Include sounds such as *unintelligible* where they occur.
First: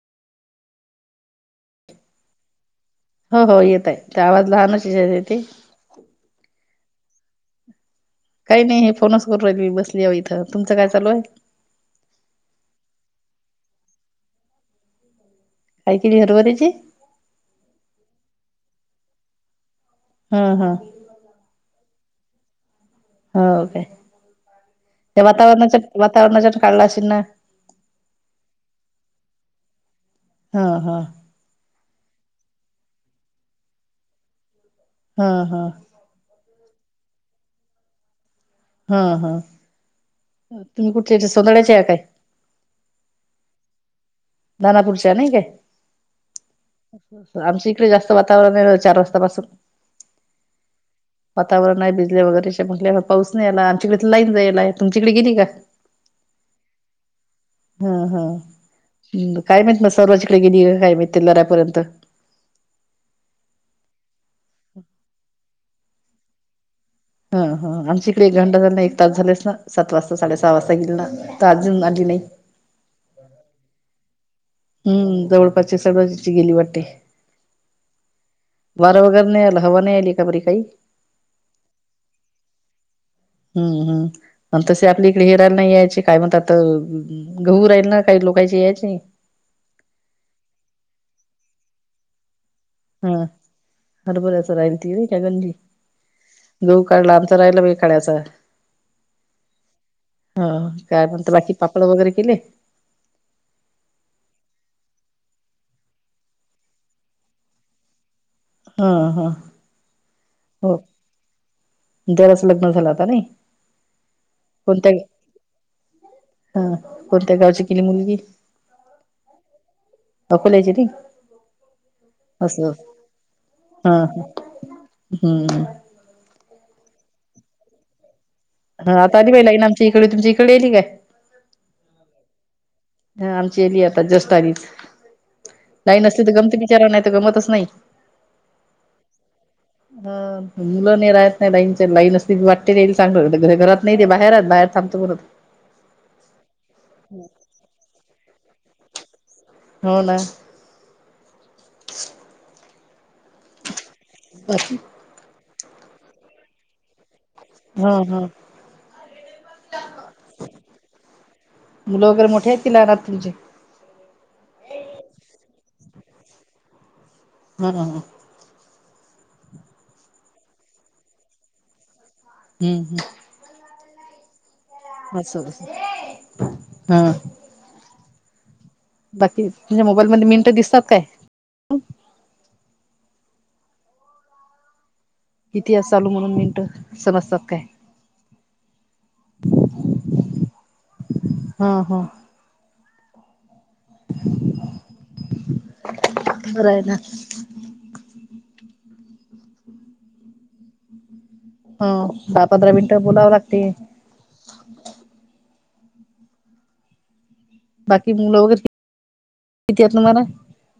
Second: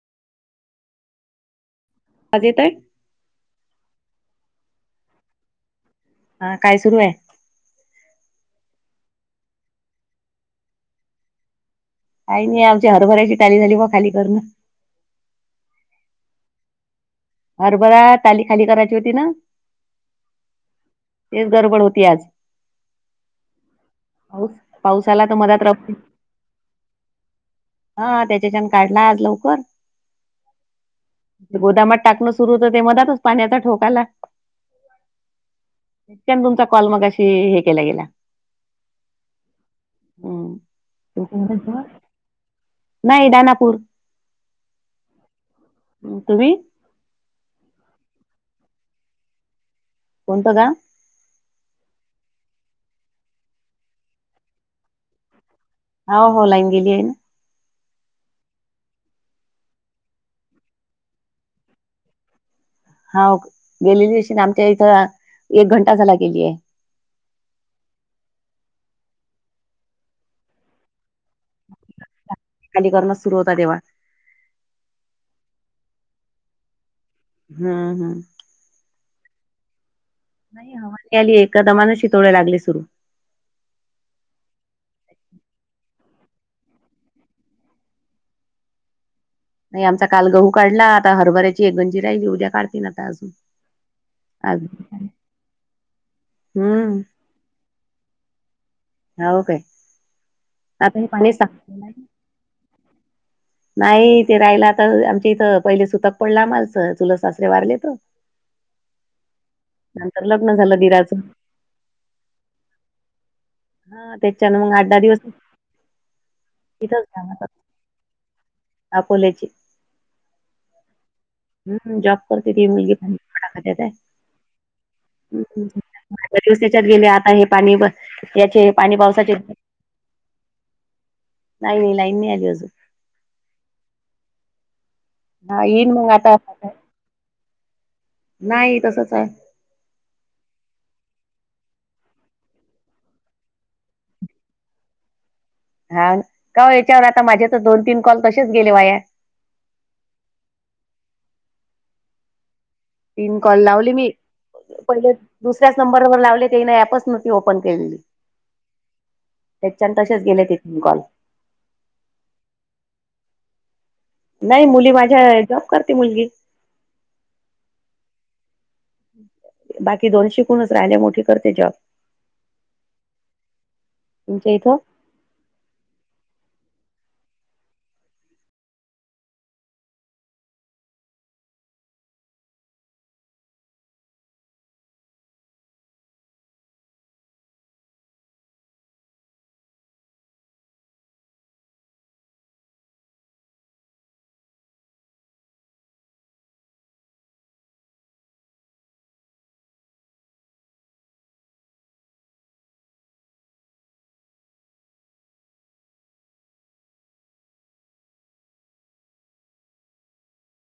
आवाज येतोय? हो हो येत आहे ते आवाज लहानच य येते. हा काय सुरू आहे? काही नाही हे फोनच करू राहिली मी बसली बघा इथं, तुमचं काय चालूय? काही नाही आमच्या हरभऱ्याची टाली झाली बा खाली करणं. काय केली हरभऱ्याची? हरभरा टाली खाली करायची होती ना? हा हा. तेच गडबड होती आज. हो काय? पाऊस पाऊस त्या आला तर मधात वातावरणाच्या रप वातावरणाच्या काढला असेल ना? हा त्याच्याच्यान काढला आज लवकर. हा हा. गोदामात टाकणं सुरु होतं ते मधातचं पाण्याचा ठोकायला. हा हा. ते, आण तुमचा कॉल मगाशी हे केला गेला. ह ह, हम्म तुम्ही कुठचे *unintelligible* काय? नाय दानापूर दानापूरच्या नाई काय? तुम्ही आमच्या इकडं जास्त वातावरणय, चार वाजतापासून कोणतं गा? वातावरणाय भिजले वगैरे *unintelligible* पाऊस नाय आला आमच्याकडे तर लाईन जायला आहे तुमच्याकडे गेली का? हौ हौ लाईन गेलीय. हम्म् हम्म हम काय माहित ना सर्व जिकडे गेलीय काय माहित ते *unintelligible* लरा्यापर्यंत हौ गेलेली दिशी, आमच्या इथं एक घंटा झाला गेलीय. ह ह आमच्या इकडे एक घंटा झालं एक तास झालेस ना सात वाजता साडे सहा वाजता गेल ना. का आजून आली नाई. *unintelligible* सुरु होता तेव्हा हम्म जवळपासचे सडक गेले वाटते. हा हा वारं वगैरे नइ आलं, हवा नइ आली. का बरी काही नाई, हवा नाइ आलीये, एका दमान शितोळे लागले सुरू. हम्म हम्म आण तसेही आपले इकडे रान नाईये ना ती काय म्हणतात ना गहू राहील ना काही लोकाचे यायचे. नई, आमचा काल गहू काढला, आता हरभऱ्याची एक गंजी राहिली, उद्या काढ. हम्, हरभऱ्याचं *unintelligible* गहू हम्म काढला आत करायला बी काढायचं. का ओ ताई? हो, काय म्हणंत? बाकी पापड वगैरे केले. नाई, ते राहिला तर आमच्या इथं पहिले सुतक पडलं आम्हाला, चुलत सासरे वारले तर. हा हा नंतर लग्न हो झालं दिराचं. जराच लग्न झालं आता नाही हा त्याच्यान मग अठ दहा दिवस. हम्म्, तिथंच कोणत्या राहणार गावची केली मुलगी? अकोल्याची अकोल्याची ती हम्, जॉब करते ती मुलगी पण *unintelligible* हा हम्म आता दिवसाच्या आत गेले, आता हे पाणी ब याचे पाणी हा आता आली पावसाचे बाई लाईन आमच्या इकडे तुमच्या इकडे येली काय? नाई, लाईन नई आली अजून हा आमची एली आता जस्ट आली. हा येईन ताई मग नसली तर गमते, बिचारा नाही तर गमतच नाही. नाई, तसंच आय. हम मुलं नाई राहत, नाई लाईनच्या. लाईन असते, वाटते येईल चांगलं. घरात नाही ते बाहेर राहतं. बाहेर थांबतो परत हा का हो, याच्यावर आता माझे तर दोन, तीन कॉल तसेच गेले वाया हो ना तीन कॉल लावले मी पहिल्याच, दुसऱ्याच नंबरवर लावले ते *unintelligible* ती ओपन हा केलेली, हा त्याच्या तसेच गेले तिथून कॉल मुलं वगैरे मोठेत की लहान आहेत तुमचे? नाई, मुली माझ्या जॉब करते मुलगी. ह ह ह बाकी दोन शिकूनच राहिले. मोठीे करते जॉब. हम्म हम्म तुमच्या इथ असच, हा बाकी, तूझ्या मोबाईलमध्ये मिनटं दिसतात काय? किती आहे चालू म्हणून मिनट समजतात काय? ह ह खर आहे ना. *inaudible* हा दहा, पंधरा मिनिट बोलाव लागतय. बाकी, मुल वगैरे किती आहेत तुम्हाला.